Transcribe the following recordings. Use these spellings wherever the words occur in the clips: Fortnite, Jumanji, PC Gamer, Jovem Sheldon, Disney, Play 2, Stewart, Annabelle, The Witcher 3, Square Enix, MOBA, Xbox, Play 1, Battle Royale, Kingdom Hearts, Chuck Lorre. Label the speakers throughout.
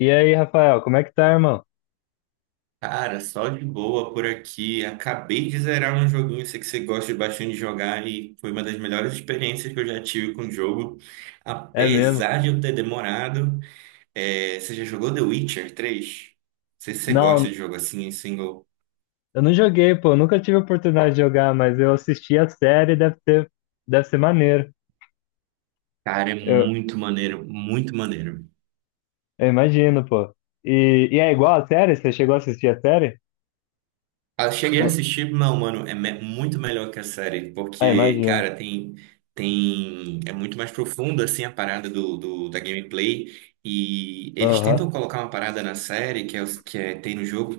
Speaker 1: E aí, Rafael, como é que tá, irmão?
Speaker 2: Cara, só de boa por aqui. Acabei de zerar um joguinho, sei que você gosta bastante de jogar e foi uma das melhores experiências que eu já tive com o jogo.
Speaker 1: É mesmo?
Speaker 2: Apesar de eu ter demorado, você já jogou The Witcher 3? Não sei se você gosta
Speaker 1: Não,
Speaker 2: de jogo assim, em single.
Speaker 1: eu não joguei, pô, nunca tive oportunidade de jogar, mas eu assisti a série, deve ser maneiro.
Speaker 2: Cara, é
Speaker 1: Eu,
Speaker 2: muito maneiro, muito maneiro.
Speaker 1: eu imagino, pô. E é igual a série? Você chegou a assistir a série?
Speaker 2: Ah, eu cheguei a
Speaker 1: Ou-
Speaker 2: assistir, não, mano, muito melhor que a série,
Speaker 1: Ah,
Speaker 2: porque,
Speaker 1: imagino.
Speaker 2: cara, tem, é muito mais profundo assim, a parada da gameplay, e eles
Speaker 1: Aham.
Speaker 2: tentam colocar uma parada na série, que é, os- que é- tem no jogo,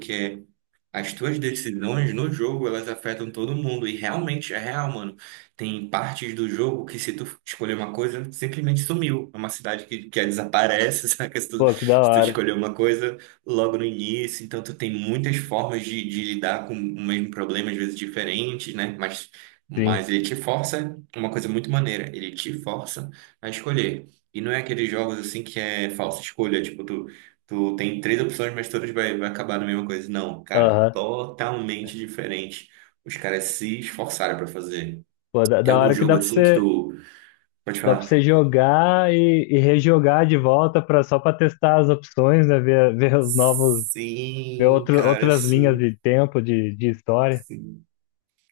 Speaker 2: as tuas decisões no jogo, elas afetam todo mundo. E realmente é real, mano. Tem partes do jogo que se tu escolher uma coisa, simplesmente sumiu. É uma cidade que desaparece, saca? Se tu,
Speaker 1: Pô, que da
Speaker 2: se tu
Speaker 1: hora.
Speaker 2: escolher uma coisa logo no início. Então tu tem muitas formas de lidar com o mesmo problema, às vezes diferentes, né? Mas,
Speaker 1: Sim.
Speaker 2: mas ele te força, uma coisa muito maneira, ele te força a escolher. E não é aqueles jogos assim que é falsa escolha, tipo, tu tem três opções, mas todas vai acabar na mesma coisa. Não, cara,
Speaker 1: Aham.
Speaker 2: totalmente diferente. Os caras se esforçaram pra fazer.
Speaker 1: Pô, da,
Speaker 2: Tem
Speaker 1: da
Speaker 2: algum
Speaker 1: hora que
Speaker 2: jogo assim que tu pode
Speaker 1: dá pra
Speaker 2: falar?
Speaker 1: você jogar e rejogar de volta pra, só pra testar as opções, né? Ver os novos, ver
Speaker 2: Sim,
Speaker 1: outro,
Speaker 2: cara,
Speaker 1: outras linhas
Speaker 2: sim,
Speaker 1: de tempo, de história.
Speaker 2: sim.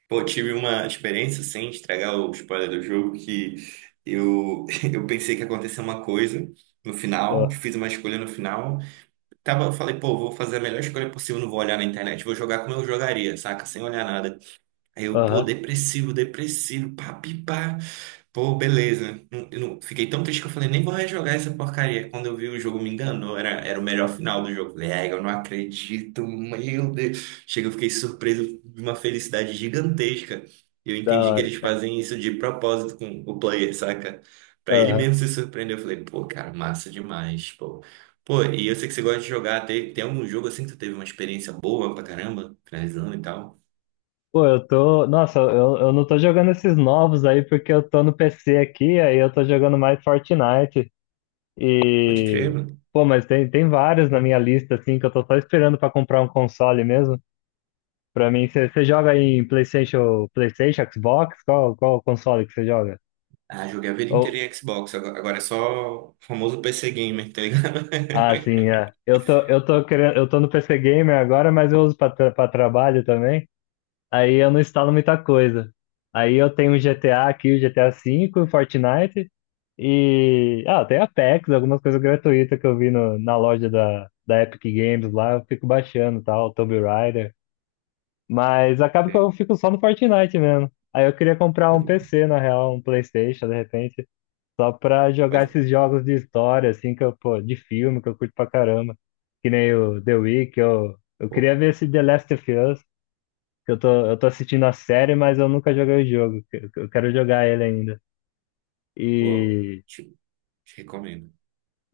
Speaker 2: Pô, tive uma experiência sem estragar o spoiler do jogo que eu, eu pensei que aconteceu uma coisa no final, fiz uma escolha no final. Tava, eu falei, pô, vou fazer a melhor escolha possível, não vou olhar na internet, vou jogar como eu jogaria, saca? Sem olhar nada. Eu, pô,
Speaker 1: Aham.
Speaker 2: depressivo, depressivo, pá, pi, pá. Pô, beleza. Eu não, fiquei tão triste que eu falei, nem vou rejogar essa porcaria. Quando eu vi o jogo, me enganou. Era o melhor final do jogo. Falei, ai, eu não acredito, meu Deus. Chega, eu fiquei surpreso de uma felicidade gigantesca. E eu
Speaker 1: Da
Speaker 2: entendi que eles
Speaker 1: hora.
Speaker 2: fazem isso de propósito com o player, saca? Pra ele
Speaker 1: Aham.
Speaker 2: mesmo se surpreender. Eu falei, pô, cara, massa demais, pô. Pô, e eu sei que você gosta de jogar. Tem algum jogo assim que tu teve uma experiência boa pra caramba? Finalizando e tal?
Speaker 1: Pô, eu tô. Nossa, eu não tô jogando esses novos aí porque eu tô no PC aqui, aí eu tô jogando mais Fortnite.
Speaker 2: Pode crer,
Speaker 1: E.
Speaker 2: mano.
Speaker 1: Pô, mas tem, tem vários na minha lista, assim, que eu tô só esperando pra comprar um console mesmo. Pra mim, você joga em PlayStation, PlayStation, Xbox? Qual console que você joga?
Speaker 2: Ah, joguei a vida
Speaker 1: Ou...
Speaker 2: inteira em Xbox. Agora é só o famoso PC Gamer, tá ligado?
Speaker 1: Ah, sim, é. Eu tô querendo, eu tô no PC Gamer agora, mas eu uso pra, tra pra trabalho também. Aí eu não instalo muita coisa. Aí eu tenho o GTA aqui, o GTA V, o Fortnite e. Ah, tem Apex, algumas coisas gratuitas que eu vi no, na loja da Epic Games lá, eu fico baixando e tal, Tomb Raider. Mas acaba que eu fico só no Fortnite mesmo. Aí eu queria comprar um
Speaker 2: Pode,
Speaker 1: PC, na real, um PlayStation, de repente, só pra jogar
Speaker 2: pode.
Speaker 1: esses jogos de história, assim, que eu, pô, de filme, que eu curto pra caramba. Que nem o The Witcher, eu
Speaker 2: Pô,
Speaker 1: queria ver esse The Last of Us que eu tô assistindo a série, mas eu nunca joguei o jogo. Que eu quero jogar ele ainda.
Speaker 2: pô,
Speaker 1: E,
Speaker 2: te, te recomendo.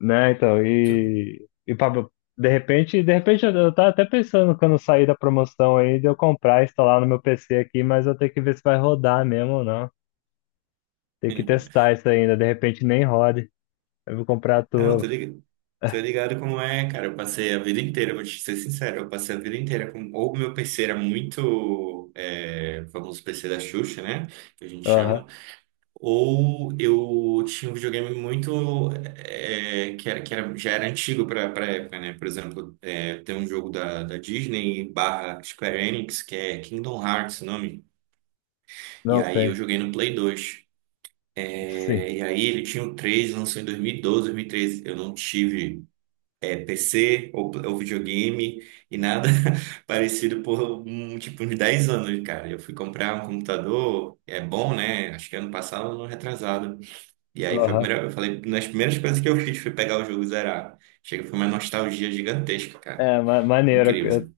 Speaker 1: né, então,
Speaker 2: Tu-
Speaker 1: e Pablo, de repente eu tava até pensando quando sair da promoção aí de eu comprar e instalar no meu PC aqui, mas eu tenho que ver se vai rodar mesmo ou não. Tem que testar isso ainda, de repente nem rode. Eu vou comprar a
Speaker 2: Não,
Speaker 1: tua.
Speaker 2: tô ligado como é, cara. Eu passei a vida inteira, vou te ser sincero, eu passei a vida inteira com. Ou meu PC era muito. É, o famoso PC da Xuxa, né? Que a gente
Speaker 1: Aham.
Speaker 2: chama. Ou eu tinha um videogame muito que era, já era antigo para a época, né? Por exemplo, é, tem um jogo da Disney barra Square Enix que é Kingdom Hearts, o nome. E
Speaker 1: Não
Speaker 2: aí eu
Speaker 1: sei.
Speaker 2: joguei no Play 2.
Speaker 1: Sim.
Speaker 2: É, e aí ele tinha o 3, lançou em 2012, 2013. Eu não tive PC ou videogame e nada parecido por um tipo uns 10 anos, cara. Eu fui comprar um computador, é bom, né? Acho que ano passado ou ano retrasado. E aí foi a
Speaker 1: Aham.
Speaker 2: primeira, eu falei, nas primeiras coisas que eu fiz foi pegar o jogo e zerar. Chega, foi uma nostalgia gigantesca, cara.
Speaker 1: É, ma maneiro.
Speaker 2: Incrível. Assim.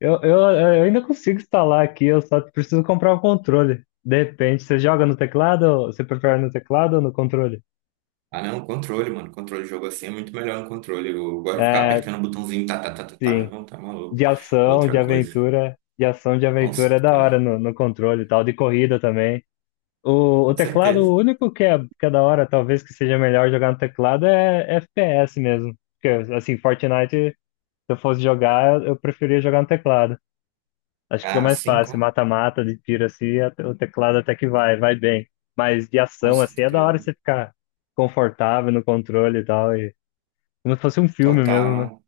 Speaker 1: Eu ainda consigo instalar aqui, eu só preciso comprar o controle. De repente, você joga no teclado? Você prefere no teclado ou no controle?
Speaker 2: Ah, não, controle, mano. Controle de jogo assim é muito melhor no controle. Eu gosto de ficar
Speaker 1: É,
Speaker 2: apertando o botãozinho, tá, meu
Speaker 1: sim.
Speaker 2: irmão, tá maluco.
Speaker 1: De
Speaker 2: É
Speaker 1: ação, de
Speaker 2: outra coisa.
Speaker 1: aventura. De ação, de
Speaker 2: Com
Speaker 1: aventura é da hora
Speaker 2: certeza.
Speaker 1: no, no controle e tal. De corrida também. O
Speaker 2: Com
Speaker 1: teclado, o
Speaker 2: certeza.
Speaker 1: único que é da hora, talvez que seja melhor jogar no teclado, é FPS mesmo. Porque, assim, Fortnite, se eu fosse jogar, eu preferia jogar no teclado. Acho que fica
Speaker 2: Ah,
Speaker 1: mais fácil, mata-mata, de tiro assim, o teclado até que vai, vai bem. Mas de
Speaker 2: com
Speaker 1: ação, assim, é da hora
Speaker 2: certeza.
Speaker 1: você ficar confortável no controle e tal, e como se fosse um filme mesmo, né?
Speaker 2: Total,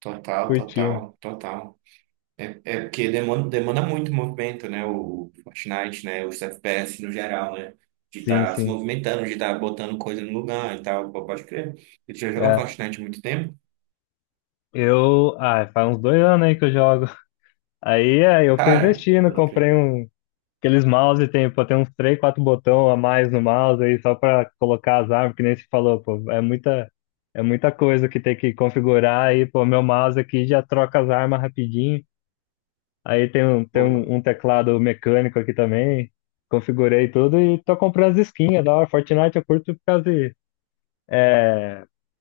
Speaker 1: Curtindo.
Speaker 2: total. É, é porque demanda muito movimento, né? O Fortnite, né? Os FPS no geral, né? De
Speaker 1: Sim,
Speaker 2: estar se
Speaker 1: sim.
Speaker 2: movimentando, de estar botando coisa no lugar e tal. Pô, pode crer. Ele já jogou
Speaker 1: É.
Speaker 2: Fortnite há muito tempo?
Speaker 1: Eu, ah, faz uns 2 anos aí que eu jogo. Aí é, eu fui
Speaker 2: Cara,
Speaker 1: investindo,
Speaker 2: pode crer.
Speaker 1: comprei um, aqueles mouse, tem, pô, tem uns três, quatro botão a mais no mouse aí, só pra colocar as armas, que nem você falou, pô, é muita coisa que tem que configurar aí, pô, meu mouse aqui já troca as armas rapidinho. Aí tem
Speaker 2: Opa.
Speaker 1: um, um teclado mecânico aqui também. Configurei tudo e tô comprando as skins. É da hora. Fortnite eu curto por causa de.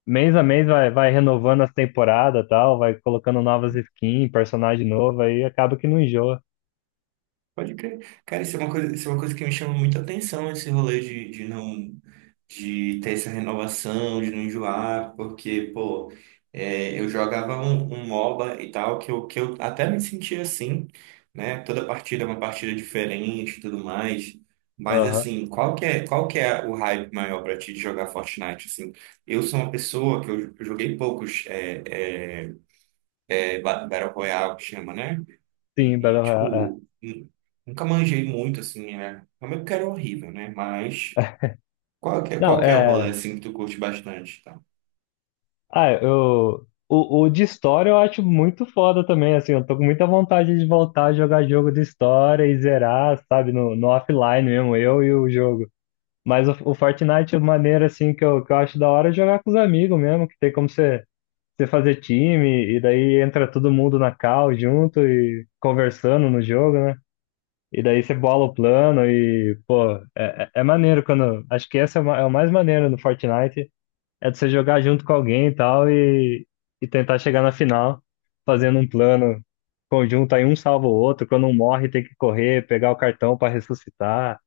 Speaker 1: Mês a mês vai, vai renovando as temporadas e tal, vai colocando novas skins, personagem novo, aí acaba que não enjoa.
Speaker 2: Pode crer. Cara, isso é uma coisa que me chama muita atenção, esse rolê de não, de ter essa renovação, de não enjoar, porque, pô, é, eu jogava um MOBA e tal, que eu até me sentia assim, né? Toda partida é uma partida diferente e tudo mais. Mas,
Speaker 1: Aham.
Speaker 2: assim, qual que é o hype maior pra ti de jogar Fortnite, assim? Eu sou uma pessoa que eu joguei poucos é, Battle Royale, que chama, né?
Speaker 1: Sim, Battle Royale. É.
Speaker 2: Tipo, nunca manjei muito, assim, né? Realmente que era horrível, né? Mas
Speaker 1: Não,
Speaker 2: qual que é o rolê,
Speaker 1: é.
Speaker 2: assim, que tu curte bastante, tá?
Speaker 1: Ah, eu. O de história eu acho muito foda também, assim. Eu tô com muita vontade de voltar a jogar jogo de história e zerar, sabe, no, no offline mesmo, eu e o jogo. Mas o Fortnite, a maneira assim que eu acho da hora é jogar com os amigos mesmo, que tem como você, você fazer time, e daí entra todo mundo na call junto e conversando no jogo, né? E daí você bola o plano e, pô, é, é é maneiro quando. Acho que essa é, é o mais maneiro no Fortnite, é de você jogar junto com alguém e tal, e tentar chegar na final fazendo um plano conjunto, aí um salva o outro, quando um morre tem que correr, pegar o cartão para ressuscitar.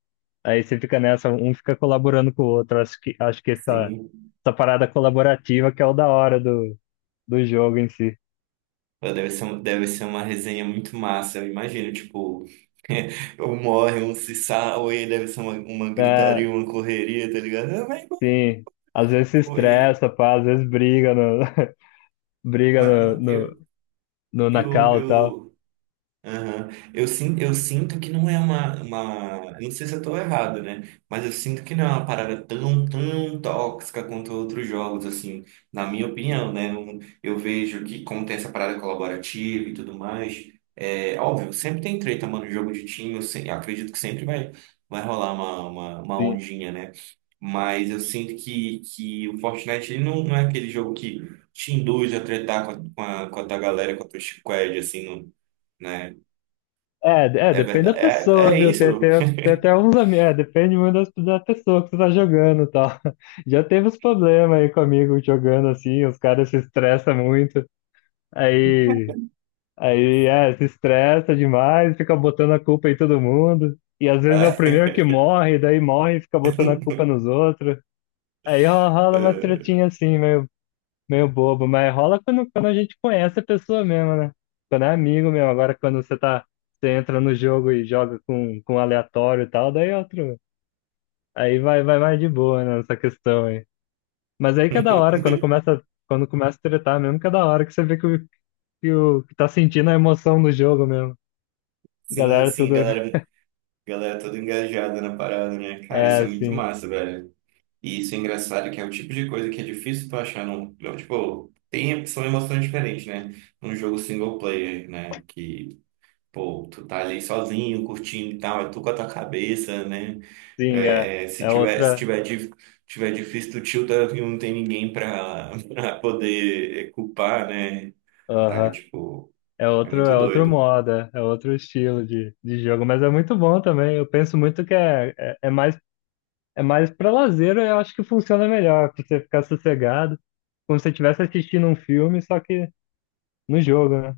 Speaker 1: Aí você fica nessa, um fica colaborando com o outro. Acho que essa,
Speaker 2: Sim.
Speaker 1: essa parada colaborativa que é o da hora do, do jogo em si.
Speaker 2: Pô, deve ser uma resenha muito massa, eu imagino, tipo... Um morre, um se salva, e deve ser uma
Speaker 1: É,
Speaker 2: gritaria, uma correria, tá ligado? Ah, mas,
Speaker 1: sim, às vezes se
Speaker 2: pô, e-
Speaker 1: estressa, pá, às vezes briga no, briga
Speaker 2: mas
Speaker 1: no,
Speaker 2: ma-
Speaker 1: no, no na cal e tal.
Speaker 2: eu, Aham. Eu sinto que não é uma. Não sei se eu tô errado, né? Mas eu sinto que não é uma parada tão tóxica quanto outros jogos, assim, na minha opinião, né? Eu, vejo que, como tem essa parada colaborativa e tudo mais, é óbvio, sempre tem treta, mano, jogo de time, eu, se- eu acredito que sempre vai rolar uma
Speaker 1: Sim.
Speaker 2: ondinha, né? Mas eu sinto que o Fortnite ele não é aquele jogo que te induz a tretar com a tua galera, com a tua squad, assim, não né?
Speaker 1: É, é,
Speaker 2: É
Speaker 1: depende
Speaker 2: verdade.
Speaker 1: da
Speaker 2: É,
Speaker 1: pessoa,
Speaker 2: é
Speaker 1: viu? Tem,
Speaker 2: isso.
Speaker 1: tem, tem até uns amigos, é, depende muito da pessoa que você tá jogando e tal. Já teve uns problemas aí comigo jogando assim, os caras se estressam muito. Aí Aí é, se estressa demais, fica botando a culpa em todo mundo. E às vezes é o primeiro
Speaker 2: É.
Speaker 1: que morre, daí morre e fica botando a culpa nos outros. Aí rola umas
Speaker 2: É.
Speaker 1: tretinhas assim, meio, meio bobo, mas rola quando, quando a gente conhece a pessoa mesmo, né? Quando é amigo mesmo. Agora quando você tá, você entra no jogo e joga com um aleatório e tal, daí é outro. Aí vai, vai mais de boa, né, nessa questão aí. Mas aí que é da hora, quando começa a tretar mesmo, que é da hora que você vê que, que, o, que tá sentindo a emoção do jogo mesmo.
Speaker 2: Sim,
Speaker 1: Galera,
Speaker 2: sim,
Speaker 1: tudo.
Speaker 2: galera, galera toda engajada na parada, né? Cara, isso
Speaker 1: É,
Speaker 2: é muito
Speaker 1: sim,
Speaker 2: massa, velho. E isso é engraçado, que é o tipo de coisa que é difícil tu achar num. Não, Tipo, tem, são emoções diferentes, né? Num jogo single player, né? Que, pô, tu tá ali sozinho, curtindo e tal, é tu com a tua cabeça, né?
Speaker 1: sim, é. É
Speaker 2: Se
Speaker 1: outra.
Speaker 2: tiver, tiver difícil, tu tilta e não tem ninguém pra, pra poder culpar, né? Saca,
Speaker 1: Aham.
Speaker 2: tipo. É muito
Speaker 1: É outro
Speaker 2: doido.
Speaker 1: modo, é é outro estilo de jogo, mas é muito bom também. Eu penso muito que é, é, é mais para lazer, eu acho que funciona melhor, pra você ficar sossegado, como se você estivesse assistindo um filme, só que no jogo, né?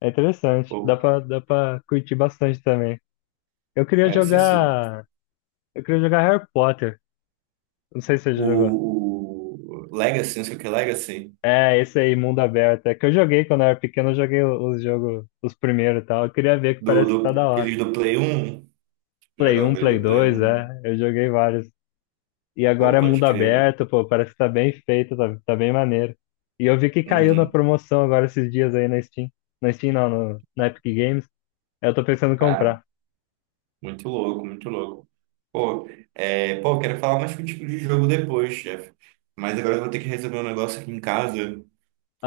Speaker 1: É interessante,
Speaker 2: Pô,
Speaker 1: dá pra curtir bastante também. Eu queria
Speaker 2: cara, isso é su...
Speaker 1: jogar. Eu queria jogar Harry Potter. Não sei se você já jogou.
Speaker 2: o Legacy, não sei o que é Legacy,
Speaker 1: É, esse aí, mundo aberto. É que eu joguei quando eu era pequeno, eu joguei os jogos, os primeiros e tal. Eu queria ver que parece que tá da hora.
Speaker 2: aqueles do Play 1,
Speaker 1: Play
Speaker 2: jogava
Speaker 1: um,
Speaker 2: aqueles
Speaker 1: Play
Speaker 2: do Play
Speaker 1: 2, é.
Speaker 2: 1,
Speaker 1: Eu joguei vários. E agora
Speaker 2: pô,
Speaker 1: é
Speaker 2: pode
Speaker 1: mundo
Speaker 2: crer.
Speaker 1: aberto, pô, parece que tá bem feito, tá, tá bem maneiro. E eu vi que caiu na
Speaker 2: Uhum.
Speaker 1: promoção agora esses dias aí na Steam. Na Steam não, no, na Epic Games. Aí eu tô pensando em
Speaker 2: Cara,
Speaker 1: comprar.
Speaker 2: muito louco, muito louco. Pô, pô, quero falar mais contigo de jogo depois, chefe. Mas agora eu vou ter que resolver um negócio aqui em casa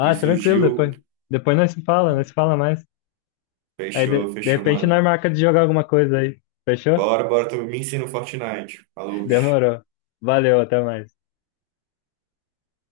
Speaker 2: que
Speaker 1: tranquilo,
Speaker 2: surgiu.
Speaker 1: depois. Depois nós se fala mais. Aí de,
Speaker 2: Fechou,
Speaker 1: de
Speaker 2: fechou,
Speaker 1: repente nós
Speaker 2: mano.
Speaker 1: marca de jogar alguma coisa aí. Fechou?
Speaker 2: Bora, bora, tu me ensina o Fortnite. Falou.
Speaker 1: Demorou. Valeu, até mais.